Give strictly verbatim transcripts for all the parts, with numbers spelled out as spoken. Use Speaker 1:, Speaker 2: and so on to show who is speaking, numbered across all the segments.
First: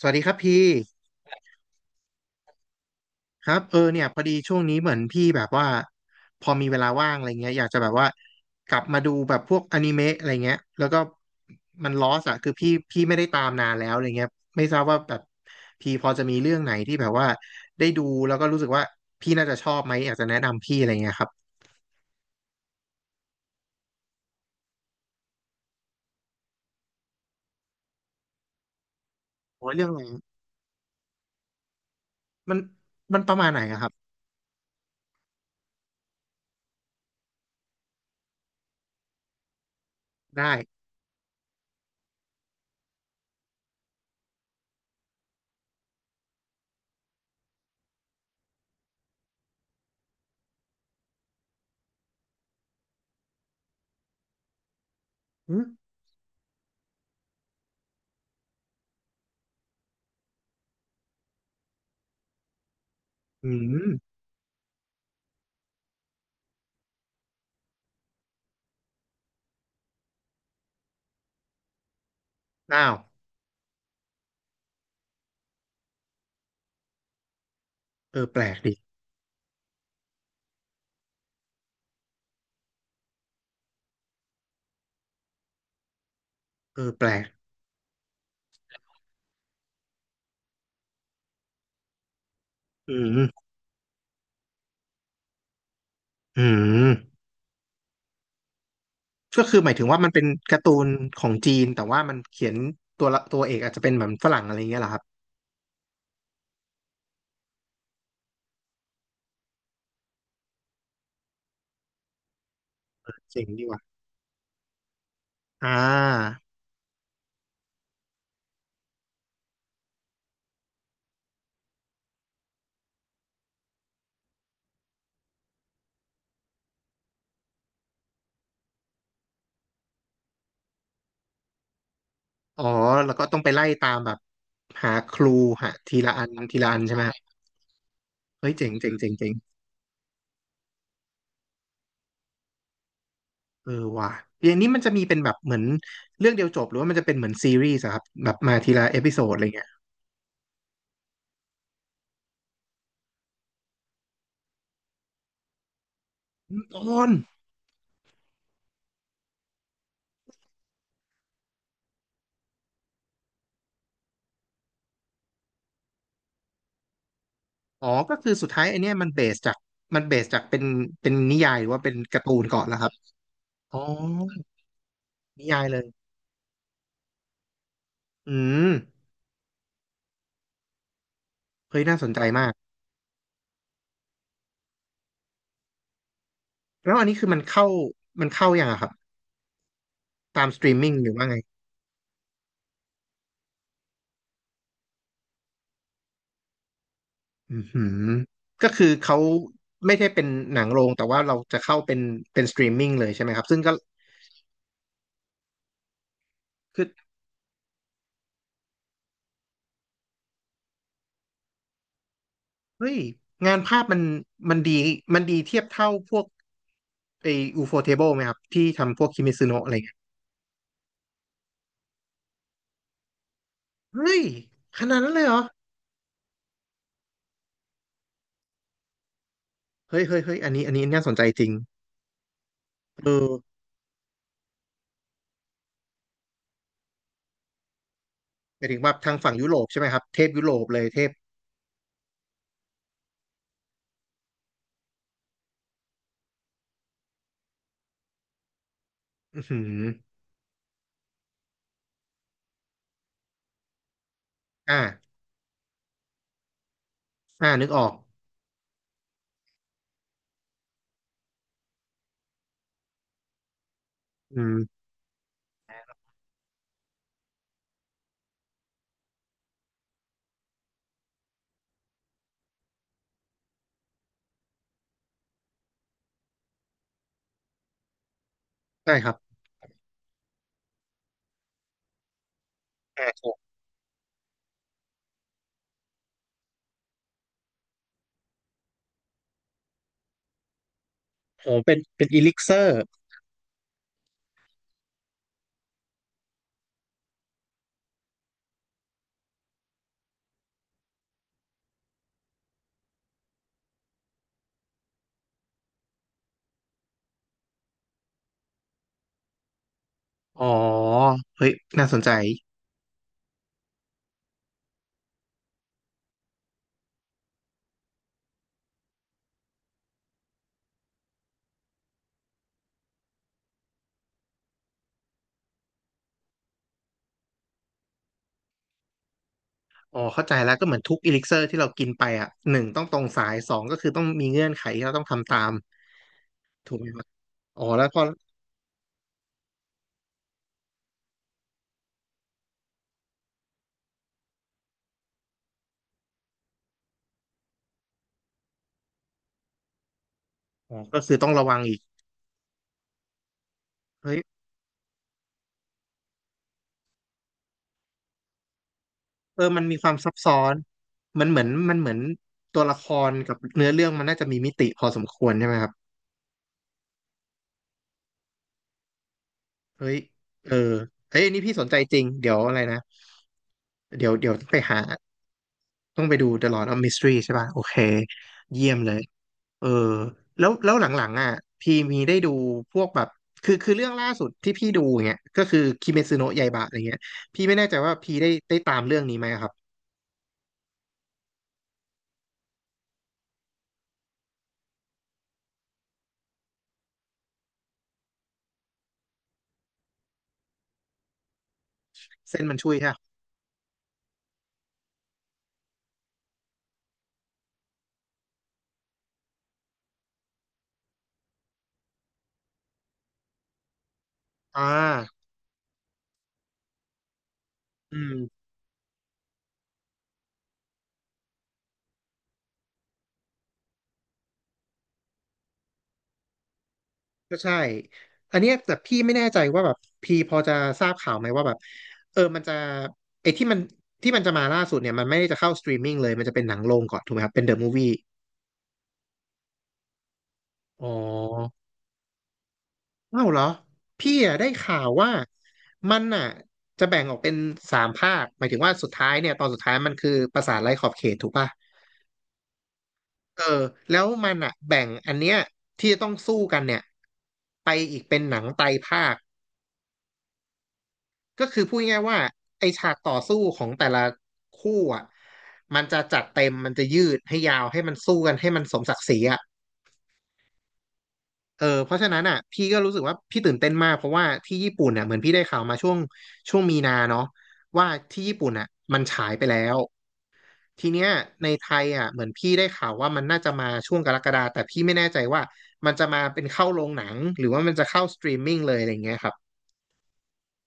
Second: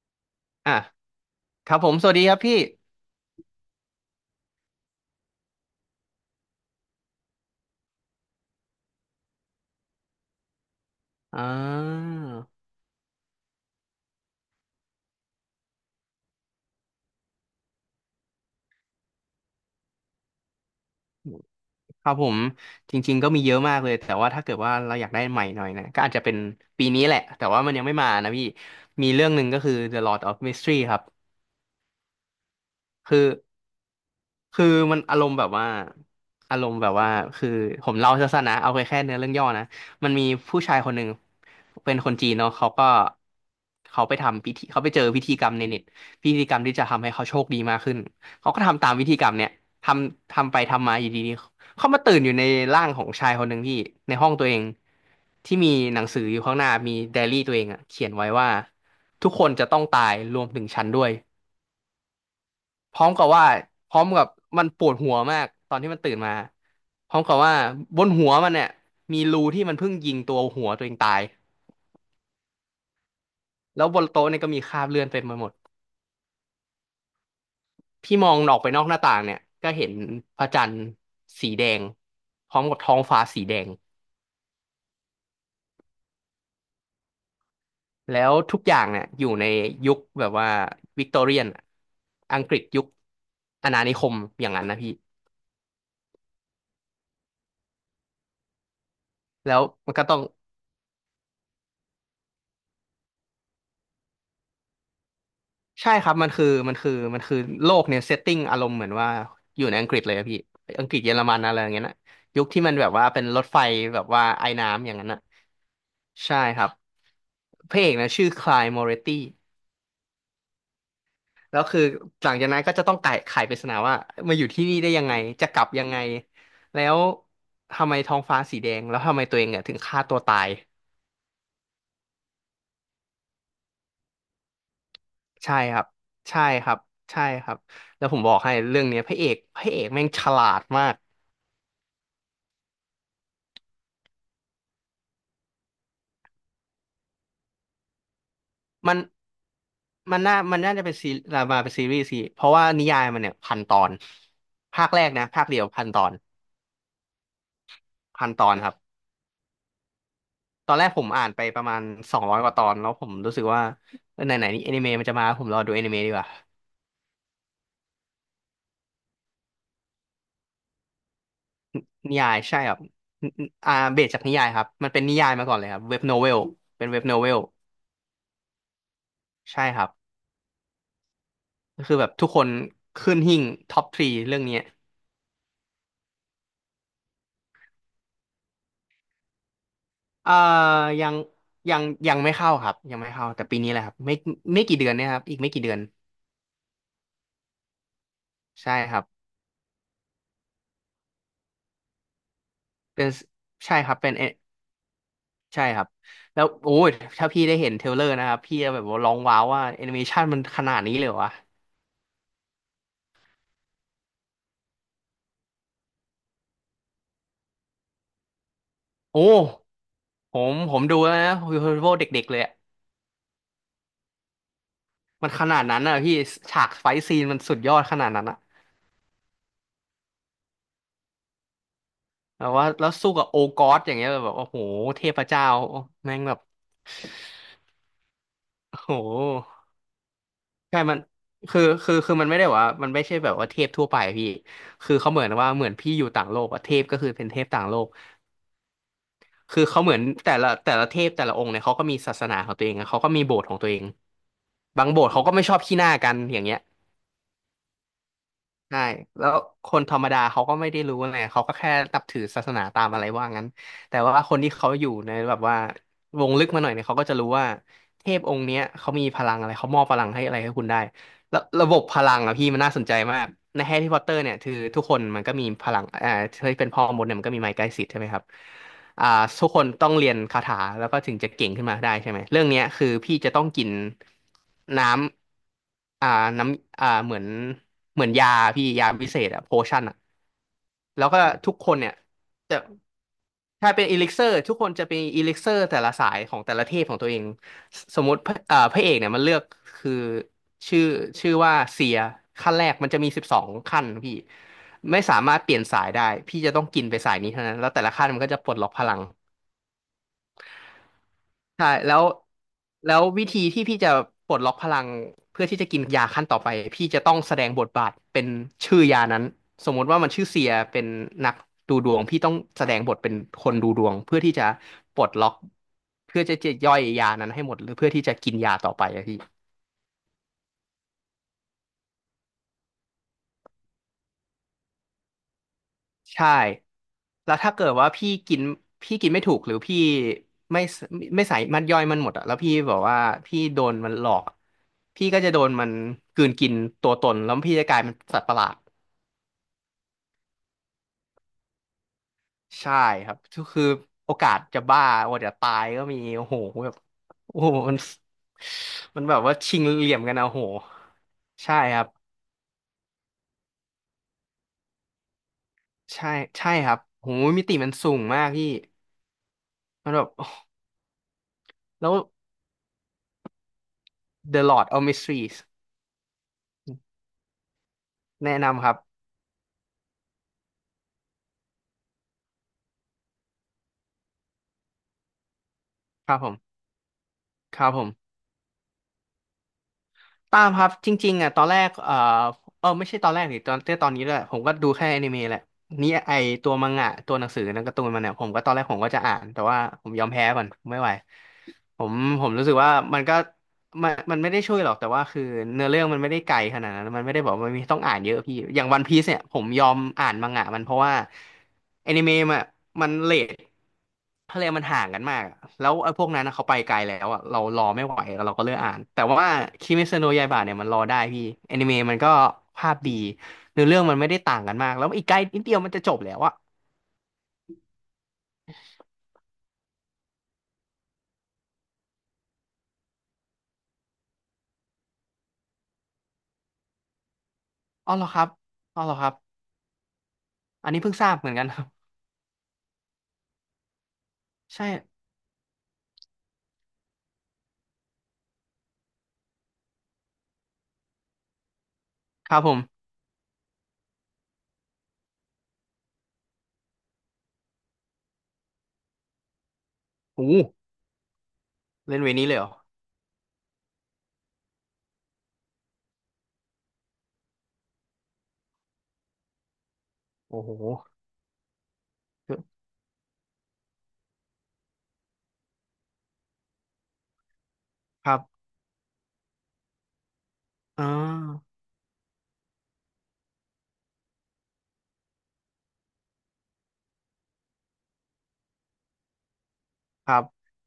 Speaker 1: สวัสดีครับพี่
Speaker 2: อ่ะครับผมสวัสดีครับพี่
Speaker 1: ครับเออเนี่ยพอดีช่วงนี้เหมือนพี่แบบว่าพอมีเวลาว่างอะไรเงี้ยอยากจะแบบว่ากลับมาดูแบบพวกอนิเมะอะไรเงี้ยแล้วก็
Speaker 2: อ่
Speaker 1: มันลอ
Speaker 2: า
Speaker 1: สอะคือพี่พี่ไม่ได้ตามนานแล้วอะไรเงี้ยไม่ทราบว่าแบบพี่พอจะมีเรื่องไหนที่แบบว่าได้ดูแล้วก็รู้สึกว่าพี่น่าจะชอบไหมอยากจะแนะนำพี่อะไรเงี้ยครับ
Speaker 2: ครับผมจริงๆก็มีเยอะมากเลยแต่ว่าถ้าเกิดว่าเราอยากได้ใหม่หน่อยนะก็อาจจะเป็นปีนี้แหละแต่ว่ามันยังไม่มานะพี่มีเรื่องหนึ่งก็
Speaker 1: โอ้
Speaker 2: คื
Speaker 1: ย
Speaker 2: อ
Speaker 1: เรื่องอะ
Speaker 2: The
Speaker 1: ไร
Speaker 2: Lord of Mystery ครับ
Speaker 1: มันมั
Speaker 2: คื
Speaker 1: น
Speaker 2: อ
Speaker 1: ประมาณไหนอะครับ
Speaker 2: คือมันอารมณ์แบบว่าอารมณ์แบบว่าคือผมเล่าสั้นๆนะเอาไปแค่เนื้อเรื่องย่อนะมันมี
Speaker 1: ได้
Speaker 2: ผู้ชายคนหนึ่งเป็นคนจีนเนาะเขาก็เขาไปทำพิธีเขาไปเจอพิธีกรรมในเน็ตพิธีกรรมที่จะทำให้เขาโชคดีมากขึ้นเขาก็ทำตามพิธีกรรมเนี่ยทำทำไปทำมาอยู่ดีๆเขามาตื่นอยู่ในร่างของชายคนหนึ่งที่ในห้องตัวเองที่
Speaker 1: อื
Speaker 2: มี
Speaker 1: ม
Speaker 2: หนังสืออยู่ข้างหน้ามีไดอารี่ตัวเองอะเขียนไว้ว่าทุกคนจะต้องตายรวมถึงฉันด้วย พร้อมกับว่า
Speaker 1: อื
Speaker 2: พร้อม
Speaker 1: ม
Speaker 2: กับมันปวดหัวมากตอนที่มันตื่นมาพร้อมกับว่าบนหัวมันเนี่ยมีรูที่มันเพิ่งยิงตัวหัวตัวเองตาย
Speaker 1: อ้าว
Speaker 2: แล้วบนโต๊ะเนี่ยก็มีคราบเลือดเต็มไปหมดพี่
Speaker 1: เออ
Speaker 2: มอ
Speaker 1: แป
Speaker 2: ง
Speaker 1: ล
Speaker 2: อ
Speaker 1: ก
Speaker 2: อกไป
Speaker 1: ดิ
Speaker 2: นอกหน้าต่างเนี่ยก็เห็นพระจันทร์สีแดงพร้อมกับท้องฟ้าสีแดง
Speaker 1: เออแปลก
Speaker 2: แล้วทุกอย่างเนี่ยอยู่ในยุคแบบว่าวิกตอเรียนอังกฤษยุค
Speaker 1: อืม
Speaker 2: อาณานิคมอย่างนั้นนะพี่
Speaker 1: อืม ก็
Speaker 2: แล้
Speaker 1: คือ
Speaker 2: ว
Speaker 1: หมายถึง
Speaker 2: มัน
Speaker 1: ว่า
Speaker 2: ก็
Speaker 1: มัน
Speaker 2: ต้อ
Speaker 1: เป็
Speaker 2: ง
Speaker 1: นการ์ตูนของจีนแต่ว่ามันเขียนตัวละตัวเอกอาจจะเป็นเหมือนฝรั่งอะไรอย่างเงี้ยเหรอครับ
Speaker 2: ใช่ครับมันคือมันคือมันคือโลกเนี่ยเซตติ้งอารมณ์เหมือนว่าอยู่ในอังกฤษเลยอะพี่อังกฤษเยอรมันอะไรอย่างเงี้ยนะยุคที่มันแบบว่าเป็นร
Speaker 1: เจ๋
Speaker 2: ถ
Speaker 1: ง
Speaker 2: ไฟ
Speaker 1: ดีว่ะ
Speaker 2: แบบว่าไอ้น้ำอย่างนั้นนะ
Speaker 1: อ่
Speaker 2: ใช่
Speaker 1: า
Speaker 2: ครับพระเอกนะชื่อคลายมอเรตตี้แล้วคือหลังจากนั้นก็จะต้องไขไขปริศนาว่ามาอยู่ที่นี่ได้ยังไงจะกลับยังไงแล้วทำไมท้องฟ้าสีแดงแล้วทำไมตัวเองเนี่ยถึงฆ่าตัวตาย
Speaker 1: อ๋อแล้วก็ต้องไปไล่ตามแบบหาครู
Speaker 2: ใช่
Speaker 1: หา
Speaker 2: ครับ
Speaker 1: ทีละอัน
Speaker 2: ใช่
Speaker 1: ที
Speaker 2: ค
Speaker 1: ละ
Speaker 2: รั
Speaker 1: อั
Speaker 2: บ
Speaker 1: นใช่ไหมฮะ
Speaker 2: ใช่ครับแล้วผมบอก
Speaker 1: เฮ้
Speaker 2: ให้
Speaker 1: ยเจ๋ง
Speaker 2: เรื่อง
Speaker 1: เจ๋ง
Speaker 2: เนี้ย
Speaker 1: เจ๋
Speaker 2: พ
Speaker 1: ง
Speaker 2: ระเอ
Speaker 1: เจ๋ง
Speaker 2: กพระเอกแม่งฉลาดมาก
Speaker 1: เออว่ะอย่างนี้มันจะมีเป็นแบบเหมือนเรื่องเดียวจบหรือว่ามันจะเป็นเหมือนซีรีส์อะครับแบบมาทีละ
Speaker 2: มั
Speaker 1: เอ
Speaker 2: น
Speaker 1: พิโซดอะไรเงี้ย
Speaker 2: มันน่ามันน่าจะเป็นซีรามาเป็นซีรีส์สิเพราะว่านิยายมันเนี่ยพันตอนภาคแรกนะภาคเดียวพันตอน
Speaker 1: ตอน
Speaker 2: พันตอนครับตอนแรกผมอ่านไปประมาณสองร้อยกว่าตอนแล้วผมรู้สึกว่าเออไหนไหนนี่แอนิเมะมันจะมาผมรอดูแอนิเมะดีกว่า
Speaker 1: อ๋อก็คือสุดท้ายไอเนี้ยมันเบสจากมันเบสจากเป็นเป็นนิยายหรือว่าเป็น
Speaker 2: นิ
Speaker 1: การ์
Speaker 2: ยา
Speaker 1: ตู
Speaker 2: ย
Speaker 1: น
Speaker 2: ใช่
Speaker 1: ก่อน
Speaker 2: ครั
Speaker 1: แล้ว
Speaker 2: บ
Speaker 1: ครับ
Speaker 2: นนอ่า
Speaker 1: อ๋อ
Speaker 2: เบสจากนิยายครับมันเป็นนิยาย
Speaker 1: นิ
Speaker 2: มาก่อน
Speaker 1: ยา
Speaker 2: เล
Speaker 1: ย
Speaker 2: ยค
Speaker 1: เล
Speaker 2: รับ
Speaker 1: ย
Speaker 2: เว็บโนเวลเป็นเว็บโนเวล
Speaker 1: อืม
Speaker 2: ใช่ครับ
Speaker 1: เฮ้
Speaker 2: ก็
Speaker 1: ย
Speaker 2: คื
Speaker 1: น่า
Speaker 2: อ
Speaker 1: ส
Speaker 2: แบ
Speaker 1: น
Speaker 2: บ
Speaker 1: ใจ
Speaker 2: ทุกค
Speaker 1: มา
Speaker 2: น
Speaker 1: ก
Speaker 2: ขึ้นหิ้งท็อปทรีเรื่องนี้
Speaker 1: แล้วอันนี้คือมันเข้ามันเข้ายังอะครับ
Speaker 2: เอ่อ
Speaker 1: ตามสตรีมมิ่งห
Speaker 2: ยั
Speaker 1: รือ
Speaker 2: ง
Speaker 1: ว่าไง
Speaker 2: ยังยังไม่เข้าครับยังไม่เข้าแต่ปีนี้แหละครับไม่ไม่กี่เดือนเนี่ยครับอีกไม่กี่เดือน
Speaker 1: อือหือก็
Speaker 2: ใช่
Speaker 1: คือ
Speaker 2: ครับ
Speaker 1: เขาไม่ได้เป็นหนังโรงแต่ว่าเราจะเข้าเป็นเป็นสตรีมมิ่งเล
Speaker 2: เป็น
Speaker 1: ยใช่ไหมครับซึ่งก็
Speaker 2: ใช่ครับเป็นเอใช่ครับแล้วโอ้
Speaker 1: คือ
Speaker 2: ยถ้าพี่ได้เห็นเทรลเลอร์นะครับพี่จะแบบว่าร้องว้าวว่าแอนิเมชันมันขนาดนี้เลยเหรอวะ
Speaker 1: เฮ้ยงานภาพมันมันดีมันดีเทียบเท่าพวกไออูโฟเทเบิลไหมครับที่ทำพวก
Speaker 2: โอ้
Speaker 1: คิมิซึโนะอะไรเงี้ย
Speaker 2: ผมผมดูแล้วนะฮีโร่เด็กๆเลยอะ
Speaker 1: เฮ้ยขนาดนั้นเลย
Speaker 2: มัน
Speaker 1: เหร
Speaker 2: ข
Speaker 1: อ
Speaker 2: นาดนั้นอ่ะพี่ฉากไฟท์ซีนมันสุดยอดขนาดนั้นอะ
Speaker 1: เฮ้ยเฮ้ยเฮ้ยอันนี้อันนี้น่าสนใจจริง
Speaker 2: แบบว่าแล้ว
Speaker 1: เออ
Speaker 2: สู้กับโอกอสอย่างเงี้ยแบบโอ้โหเทพเจ้าแม่งแบบ
Speaker 1: หมายถึ
Speaker 2: โอ้
Speaker 1: ง
Speaker 2: โห
Speaker 1: ว่าทางฝั่งยุโรปใช่ไหมครับเทพยุโรป
Speaker 2: ใช่
Speaker 1: เลย
Speaker 2: มั
Speaker 1: เท
Speaker 2: น
Speaker 1: พ
Speaker 2: คือคือคือมันไม่ได้ว่ามันไม่ใช่แบบว่าเทพทั่วไปอะพี่คือเขาเหมือนว่าเหมือนพี่อยู่ต่างโลกอะเทพก็คือเป็นเทพต่างโลก
Speaker 1: อือหือ
Speaker 2: คือเขาเหมือนแต่ละแต่ละเทพแต่ละองค์เนี่ยเขาก็มีศาสนาของตัวเองอะเขาก็มีโบสถ์ของตัวเอง
Speaker 1: อ่า
Speaker 2: บางโบสถ์เขาก็ไม่ชอบขี้หน้ากันอย่างเงี้ย
Speaker 1: อ่านึกออก
Speaker 2: ใช่แล้วคนธรรมดาเขาก็ไม่ได้รู้ไงเขาก็แค่นับถือศาสนาตามอะไรว่างั้นแต่ว่าค
Speaker 1: อื
Speaker 2: นที่เขาอ
Speaker 1: ม
Speaker 2: ยู่ในแบบว่าวงลึกมาหน่อยเนี่ยเขาก็จะรู้ว่าเทพองค์เนี้ยเขามีพลังอะไรเขามอบพลังให้อะไรให้คุณได้แล้วระบบพลังอะพี่มันน่าสนใจมากในแฮร์รี่พอตเตอร์เนี่ยคือทุกคนมันก็มีพลังอ่าที่เป็นพ่อมดเนี่ยมันก็มีไม้กลายสิทธิ์ใช่ไหมครับ
Speaker 1: ใช่
Speaker 2: อ่า
Speaker 1: ครับ
Speaker 2: ทุกคนต้องเรียนคาถาแล้วก็ถึงจะเก่งขึ้นมาได้ใช่ไหมเรื่องเนี้ยคือพี่จะต้อง
Speaker 1: อ่า
Speaker 2: กินน้ำอ่าน้ำอ่าเหมือนเหมือนยาพี่ยาพิเศษอะโพชั่นอะแล้วก็
Speaker 1: โห
Speaker 2: ทุกค
Speaker 1: เป็
Speaker 2: น
Speaker 1: น
Speaker 2: เนี่ย
Speaker 1: เป็นอีลิกเซ
Speaker 2: จะ
Speaker 1: อร์
Speaker 2: ถ้าเป็นอีลิกเซอร์ทุกคนจะเป็นอีลิกเซอร์แต่ละสายของแต่ละเทพของตัวเอง สสมมติพระเอ่อพระเอกเนี่ยมันเลือกคือชื่อชื่อว่าเสียขั้นแรกมันจะมีสิบสองขั้นพี่ไม่สามารถเปลี่ยนสายได้พี่จะต้องกินไปสายนี้เท่านั้นแล้วแต่ละขั้นมันก็จะปลดล็อกพลัง
Speaker 1: อ๋อเฮ้ย
Speaker 2: ใช่
Speaker 1: น่า
Speaker 2: แล้
Speaker 1: สน
Speaker 2: ว
Speaker 1: ใจ
Speaker 2: แล้ววิธีที่พี่จะปลดล็อกพลังเพื่อที่จะกินยาขั้นต่อไปพี่จะต้องแสดงบทบาทเป็นชื่อยานั้นสมมติว่ามันชื่อเสียเป็นนักดูดวงพี่ต้องแสดงบทเป็นคนดูดวงเพื่อที่จะปลดล็อกเพื่อจะจะย่อยยานั้นให้หมดหรือเพื่อที่จะกินยาต่อไปอะพี่
Speaker 1: อ๋อเข้าใจแล้วก็เหมือนทุกอีลิกเซอร์ที่เรากินไปอ่ะหนึ่งต้องตรงสายสองก็คือต้องมีเงื่อนไขที่เราต้องทำตาม
Speaker 2: ใช่
Speaker 1: ถูกไหมครับ
Speaker 2: แล้วถ้า
Speaker 1: อ๋อ
Speaker 2: เกิด
Speaker 1: แล้
Speaker 2: ว่า
Speaker 1: วก็
Speaker 2: พี่กินพี่กินไม่ถูกหรือพี่ไม่สไม่ใส่มันย่อยมันหมดอะแล้วพี่บอกว่าพี่โดนมันหลอกอะพี่ก็จะโดนมันกลืนกินตัวตนแล้วพี่จะกลายเป็นสัตว์ประหลาด
Speaker 1: อ๋อก็คือต้องระวังอีก
Speaker 2: ใช่ครับคือโอ
Speaker 1: เฮ้ย
Speaker 2: กาสจะบ้าโอกาสจะตายก็มีโอ้โหแบบโอ้โหมันมันแบบว่า
Speaker 1: เออ
Speaker 2: ชิ
Speaker 1: มั
Speaker 2: ง
Speaker 1: นมีค
Speaker 2: เห
Speaker 1: วา
Speaker 2: ลี่
Speaker 1: ม
Speaker 2: ยม
Speaker 1: ซั
Speaker 2: กั
Speaker 1: บ
Speaker 2: นอะ
Speaker 1: ซ้
Speaker 2: โอ้
Speaker 1: อ
Speaker 2: โห
Speaker 1: นมันเหมือน
Speaker 2: ใช่
Speaker 1: มั
Speaker 2: ค
Speaker 1: น
Speaker 2: รั
Speaker 1: เห
Speaker 2: บ
Speaker 1: มือนตัวละครกับเนื้อเรื่องมันน่าจะมีมิติพอสมควรใช่ไหมครับ
Speaker 2: ใช่ใช่ครับโหมิติมันสูงมากพี่
Speaker 1: เฮ้
Speaker 2: มัน
Speaker 1: ย
Speaker 2: แบบโอ้โห
Speaker 1: เออเฮ้ยอันนี่พี่สนใจ
Speaker 2: แล้ว
Speaker 1: จริงเดี๋ยวอะไรนะเดี๋ยวเดี๋ยวต้
Speaker 2: The
Speaker 1: องไป
Speaker 2: Lord
Speaker 1: หา
Speaker 2: of Mysteries
Speaker 1: ต้องไปดู The Lord of Mystery ใช่ป่ะโอเค
Speaker 2: แนะนำ
Speaker 1: เยี่
Speaker 2: ค
Speaker 1: ย
Speaker 2: รับ
Speaker 1: มเลย เออแล้วแล้วหลังๆอ่ะพี่มีได้ดูพวกแบบคือคือเรื่องล่าสุดที่พี่ดูอย่างเงี้ยก็คือคิเม
Speaker 2: ค
Speaker 1: ซุ
Speaker 2: รับผ
Speaker 1: โนะ
Speaker 2: ม
Speaker 1: ยาอิบะอะไรเงี้ยพี่ไม่
Speaker 2: ค
Speaker 1: แน่
Speaker 2: รับ
Speaker 1: ใจ
Speaker 2: ผม
Speaker 1: ว่าพี่ได้ได้ตามเรื่องนี้ไหมอะครับ
Speaker 2: ตามครับ จริงๆอ่ะตอนแรกเออเออไม่ใช่ตอนแรกดิตอนตอนนี้แหละผมก็ดูแค่อนิเมะแหละ นี่ไอตัวมังงะตัวหนังสือนังการ์ตูนมันเนี่ยผมก็ตอนแรกผมก็จะอ่าน แต่ว่าผมยอมแพ้ก่อน ไม่ไหว ผมผม
Speaker 1: เส้
Speaker 2: รู้
Speaker 1: น
Speaker 2: สึ
Speaker 1: มั
Speaker 2: ก
Speaker 1: น
Speaker 2: ว่า
Speaker 1: ช่วยใช่
Speaker 2: มั
Speaker 1: ปะ
Speaker 2: นก็มันมันไม่ได้ช่วยหรอกแต่ว่าคือเนื้อเรื่องมันไม่ได้ไกลขนาดนั้นมันไม่ได้บอกว่ามนมีต้องอ่านเยอะพี่อย่างวันพีซเนี่ยผมยอมอ่านมังงะมันเพราะว่าแอนิเมะมันมันเรททะเลมัน
Speaker 1: อ่า
Speaker 2: ห่างกันมากอะแล้วไอ้พวกนั้นนะเขาไปไกลแล้วอ่ะเรารอไม่ไห
Speaker 1: อื
Speaker 2: ว
Speaker 1: ม
Speaker 2: เราก็เลือกอ่านแต่ว่าคิเมซโนะยาอิบะเนี่ยมันรอได้พี่แอนิเมะมันก็ภาพดีเนื้อเรื่องมันไม่ได้ต่างกันมากแล้วอีกใกล้นิดเดียวมันจะจบแล้วอ่ะ
Speaker 1: ก็ใช่อันเนี้ยแต่พี่ไม่แน่ใจว่าแบบพี่พอจะทราบข่าวไหมว่าแบบเออมันจะไอ้ที่มันที่มันจะมาล่าสุดเนี่ยมันไม่ได้จะเข้าสตรีมมิ่งเลยมันจะเป็นหนังโรงก่อนถูกไหมครับเป็นเดอะมูฟวี่
Speaker 2: อ๋อเหรอครับอ๋อเหรอครับอันนี้
Speaker 1: อ๋อ
Speaker 2: เพิ่งทราบเหมือนกันครับ
Speaker 1: เอ้าเหรอพี่อะได้
Speaker 2: ใช่
Speaker 1: ข่าวว่ามันอ่ะจะแบ่งออกเป็นสามภาคหมายถึงว่าสุดท้ายเนี่ยตอนสุดท้ายมันคือปราสาทไร้ขอบเขตถูกป่ะ
Speaker 2: ครับผม
Speaker 1: เออแล้วมันอ่ะแบ่งอันเนี้ยที่จะต้องสู้กันเนี่ยไปอีกเป็นหนังไตรภาค
Speaker 2: โอ้
Speaker 1: ก็คือพูด
Speaker 2: เล่
Speaker 1: ง่า
Speaker 2: น
Speaker 1: ย
Speaker 2: เว
Speaker 1: ๆว่า
Speaker 2: นี้เลยเหรอ
Speaker 1: ไอฉากต่อสู้ของแต่ละคู่อ่ะมันจะจัดเต็มมันจะยืดให้ยาวให้มันสู้กันให้มันสมศักดิ์ศรีอ่ะ
Speaker 2: โอ้โห
Speaker 1: เออเพราะฉะนั้นอ่ะพี่ก็รู้สึกว่าพี่ตื่นเต้นมากเพราะว่าที่ญี่ปุ่นเนี่ยเหมือนพี่ได้ข่าวมาช่วงช่วงมีนาเนาะว่า
Speaker 2: ครับ
Speaker 1: ที่ญี่ปุ่นอ่ะมันฉายไปแล้ว
Speaker 2: อ่
Speaker 1: ทีเนี้ยใน
Speaker 2: า
Speaker 1: ไทยอ่ะเหมือนพี่ได้ข่าวว่ามันน่าจะมาช่วงกรกฎาแต่พี่ไม่แน่ใจว่ามันจะมาเป็นเข้าโรงหนังหรือว่ามันจะเข้าสตรีมมิ่งเลยอะไรอย่างเงี้ยครับ
Speaker 2: ครับ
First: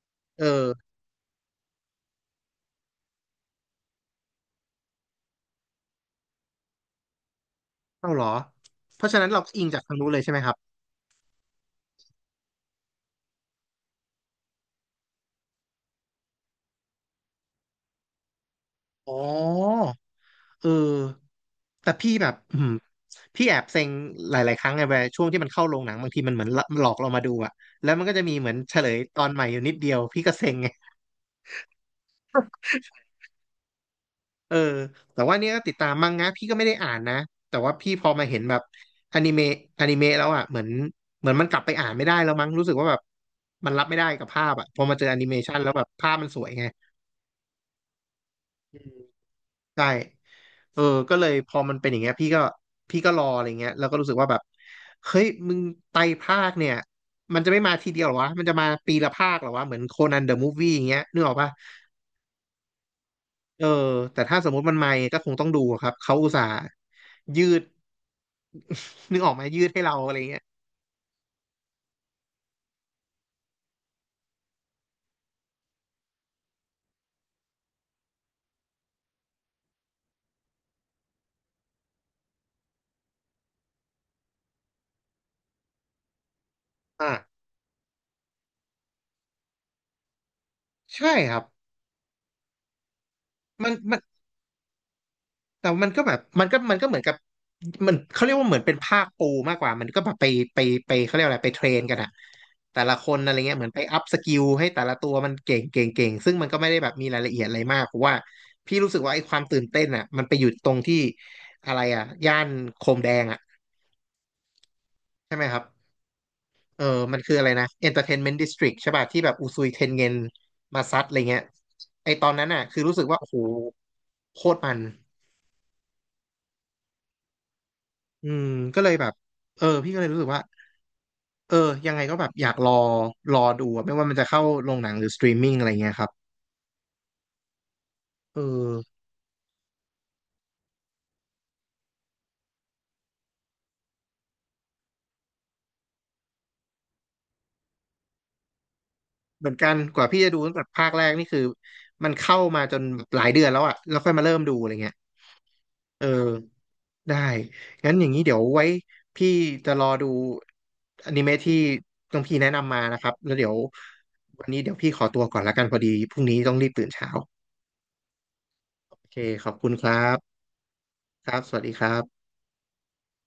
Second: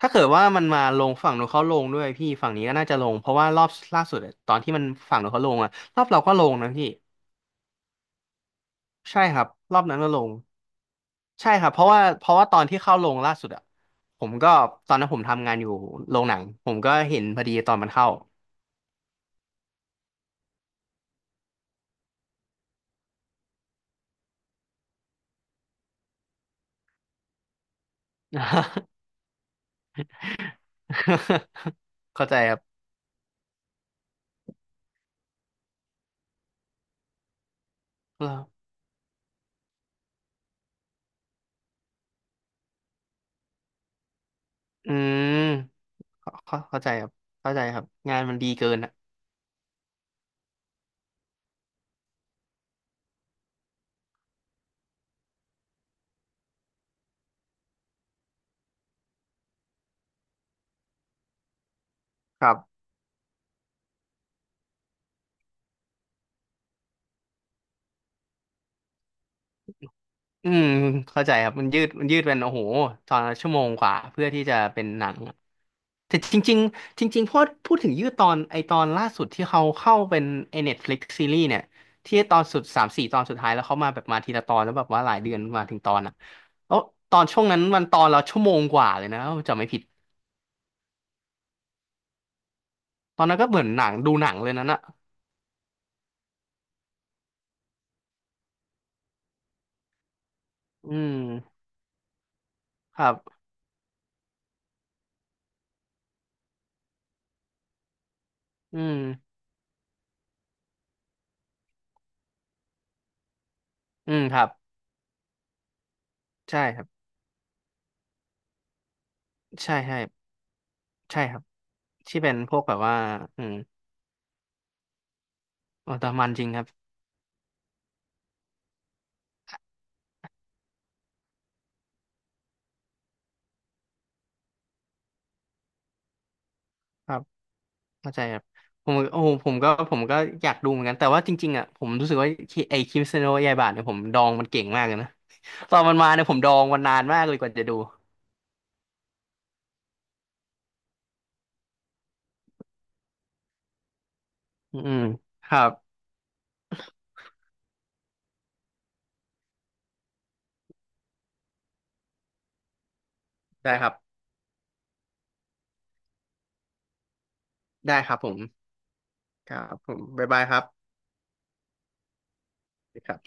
Speaker 2: ถ้าเกิด
Speaker 1: เอ
Speaker 2: ว่ามัน
Speaker 1: อ
Speaker 2: มาลงฝั่งนู้นเขาลงด้วยพี่ฝั่งนี้ก็น่าจะลงเพราะว่ารอบล่าสุดอะตอนที่มันฝั่งนู้นเขาลงอะรอบเราก็ลงนะพี่
Speaker 1: เข้าเหรอเพราะฉะ
Speaker 2: ใช่
Speaker 1: นั้น
Speaker 2: ค
Speaker 1: เรา
Speaker 2: รับ
Speaker 1: ก็อิง
Speaker 2: ร
Speaker 1: จา
Speaker 2: อ
Speaker 1: ก
Speaker 2: บ
Speaker 1: ทาง
Speaker 2: นั้น
Speaker 1: นู้
Speaker 2: ก็
Speaker 1: น
Speaker 2: ล
Speaker 1: เลยใช่
Speaker 2: ง
Speaker 1: ไหมครับ
Speaker 2: ใช่ครับเพราะว่าเพราะว่าตอนที่เข้าลงล่าสุดอะผมก็ตอนนั้นผมทำงานอยู่โรงหนังผมก็เห็นพอดีตอนมันเข้า
Speaker 1: อ๋อ เออแต่พี่แบบอืมพี่แอบเซ็งหลายๆครั้งไงเวลาช่วงที่มันเข้าโรงหนังบางทีมันเหมือนหลอกเรามาดูอะแล้วมันก็จะมีเหมือนเฉลยตอนใหม่อยู่นิดเดียวพี่ก็เซ็งไง
Speaker 2: เข้าใจครับ
Speaker 1: เออแต่ว่าเนี่ยก็ติดตามมังงะพี่ก็ไม่ได้อ่านนะแต่ว่าพี่พอมาเห็นแบบอนิเมะอนิเมะแล้วอ่ะเหมือนเหมือนมันกลับไปอ่านไม่ได้แล้วมั้งรู้สึกว่าแบบมันรับไม่ได้กับภาพอ่ะพอ
Speaker 2: อื
Speaker 1: มาเจอแอนิเม
Speaker 2: ม
Speaker 1: ชันแล้วแบบภาพมัน
Speaker 2: เข้า
Speaker 1: สวย
Speaker 2: เข้า
Speaker 1: ไง
Speaker 2: เข้าใจครับเข้าใจครับงานมันดีเกินอะ
Speaker 1: ใช่เออก็เลยพอมันเป็นอย่างเงี้ยพี่ก็พี่ก็รออะไรเงี้ยแล้วก็รู้สึกว่าแบบเฮ้ยมึงไตรภาคเนี่ยมันจะไม่มาทีเดียวเหรอวะมันจะมาปีละภาคเหรอวะเหมือนโคนันเดอะมูฟวี่อย่างเงี้ยนึกออกปะ
Speaker 2: ครับ
Speaker 1: เออแต่ถ้าสมมติมันมาก็คงต้องดูอะครับเขาอุตส่าห์ยืดนึกออกไหมยืดให้เราอะไรเงี้ย
Speaker 2: อืมเข้าใจครับมันยืดมันยืดเป็นโอ้โหตอนละชั่วโมงกว่าเพื่อที่จะเป็นหนังอะแต่จริงๆจริงๆพอพูดถึงยืดตอนไอตอนล่าสุดที่เขาเข้าเป็นไอ Netflix ซีรีส์เนี่ยที่ตอนสุดสามสี่ตอนสุดท้ายแล้วเขามาแบบมาทีละตอนแล้วแบบว่าหลายเดือนมาถึงตอนอ่ะแล้ว
Speaker 1: อ่า
Speaker 2: ตอนช่วงนั้นมันตอนละชั่วโมงกว่าเลยนะถ้าผมจำไม่ผิด
Speaker 1: ใช่ครับ
Speaker 2: ตอนนั้นก็เหมือน
Speaker 1: มัน
Speaker 2: หนัง
Speaker 1: มัน
Speaker 2: ดูหนังเลยนั้นอ่ะ
Speaker 1: แต่มันก็แบบมันก็มันก็เหมือนกับมันเขาเรียกว่าเหมือนเป็นภาคปูมากกว่ามันก็แบบไปไปไป
Speaker 2: อื
Speaker 1: เขาเรียกอะไรไปเท
Speaker 2: ม
Speaker 1: รนกันอะแต่ละ
Speaker 2: ค
Speaker 1: ค
Speaker 2: รับ
Speaker 1: นอะไรเงี้ยเหมือนไปอัพสกิลให้แต่ละตัวมันเก่งเก่งเก่งซึ่งมันก็ไม่ได้แบบมีรายละเอียดอะไรมากเพราะว่าพี่
Speaker 2: อื
Speaker 1: รู้สึกว่าไอ้ค
Speaker 2: ม
Speaker 1: วามตื่นเต้นอะมันไปอยู่ตรงที่อะไรอะย่านโคมแดงอะ
Speaker 2: อืมครับ
Speaker 1: ใช่ไหมครับ
Speaker 2: ใช่ค
Speaker 1: เอ
Speaker 2: รั
Speaker 1: อ
Speaker 2: บ
Speaker 1: มันคืออะไรนะ เอ็นเตอร์เทนเมนต์ ดิสทริค ใช่ป่ะที่แบบอุซุย
Speaker 2: ใช่
Speaker 1: เทน
Speaker 2: ใช่
Speaker 1: เงินมาซัดอะไร
Speaker 2: ใช่ค
Speaker 1: เงี้
Speaker 2: รั
Speaker 1: ย
Speaker 2: บ
Speaker 1: ไอ
Speaker 2: ที่
Speaker 1: ตอ
Speaker 2: เป็
Speaker 1: น
Speaker 2: น
Speaker 1: นั้น
Speaker 2: พว
Speaker 1: อะ
Speaker 2: กแบ
Speaker 1: คื
Speaker 2: บ
Speaker 1: อ
Speaker 2: ว่า
Speaker 1: รู้สึกว่าโอ้โห
Speaker 2: อืม
Speaker 1: โคตรมัน
Speaker 2: โอ้แต่มันจริงครับ
Speaker 1: อืมก็เลยแบบเออพี่ก็เลยรู้สึกว่า เออยังไงก็แบบอยากรอรอดูอะไม่ว่ามันจะเข้าโรงหนังหรือสตรีมมิ่งอะไรเงี้ยครับ
Speaker 2: เข้าใจค
Speaker 1: เออ
Speaker 2: รับผมโอ้โหผมก็ผมก็อยากดูเหมือนกันแต่ว่าจริงๆอ่ะผมรู้สึกว่าคิไอ้คริสเตียโนยายบาทเนี่ยผมดองมันเก่งมากเลยนะ ตอนมันมาเนี่ยผมดองมันนานมากเลยกว่าจะดู
Speaker 1: เหมือนกันกว่าพี่จะดูตั้งแต่ภาคแรกนี่คือมันเข้ามาจนหลายเดือนแล้วอะแล้วค่อยมาเริ่มดูอะไร
Speaker 2: อื
Speaker 1: เงี้ย
Speaker 2: มครับ
Speaker 1: เออได้งั้นอย่างนี้เดี๋ยวไว้พี่จะรอดูอนิเมะที่ต้องพี่แนะนำมานะครับแล้วเดี๋ยว
Speaker 2: ได้ครับ
Speaker 1: วันนี้เดี๋ยวพี่ขอตัวก่อนละกันพอดีพรุ่งนี้ต้องรีบตื่นเช้า
Speaker 2: ได้ครับผม
Speaker 1: โอเคข
Speaker 2: ค
Speaker 1: อบ
Speaker 2: รั
Speaker 1: คุณ
Speaker 2: บ
Speaker 1: ค
Speaker 2: ผ
Speaker 1: รั
Speaker 2: มบ๊ายบา
Speaker 1: บ
Speaker 2: ยครับ
Speaker 1: ครับสวัสดีครับ
Speaker 2: สวัสดีครับ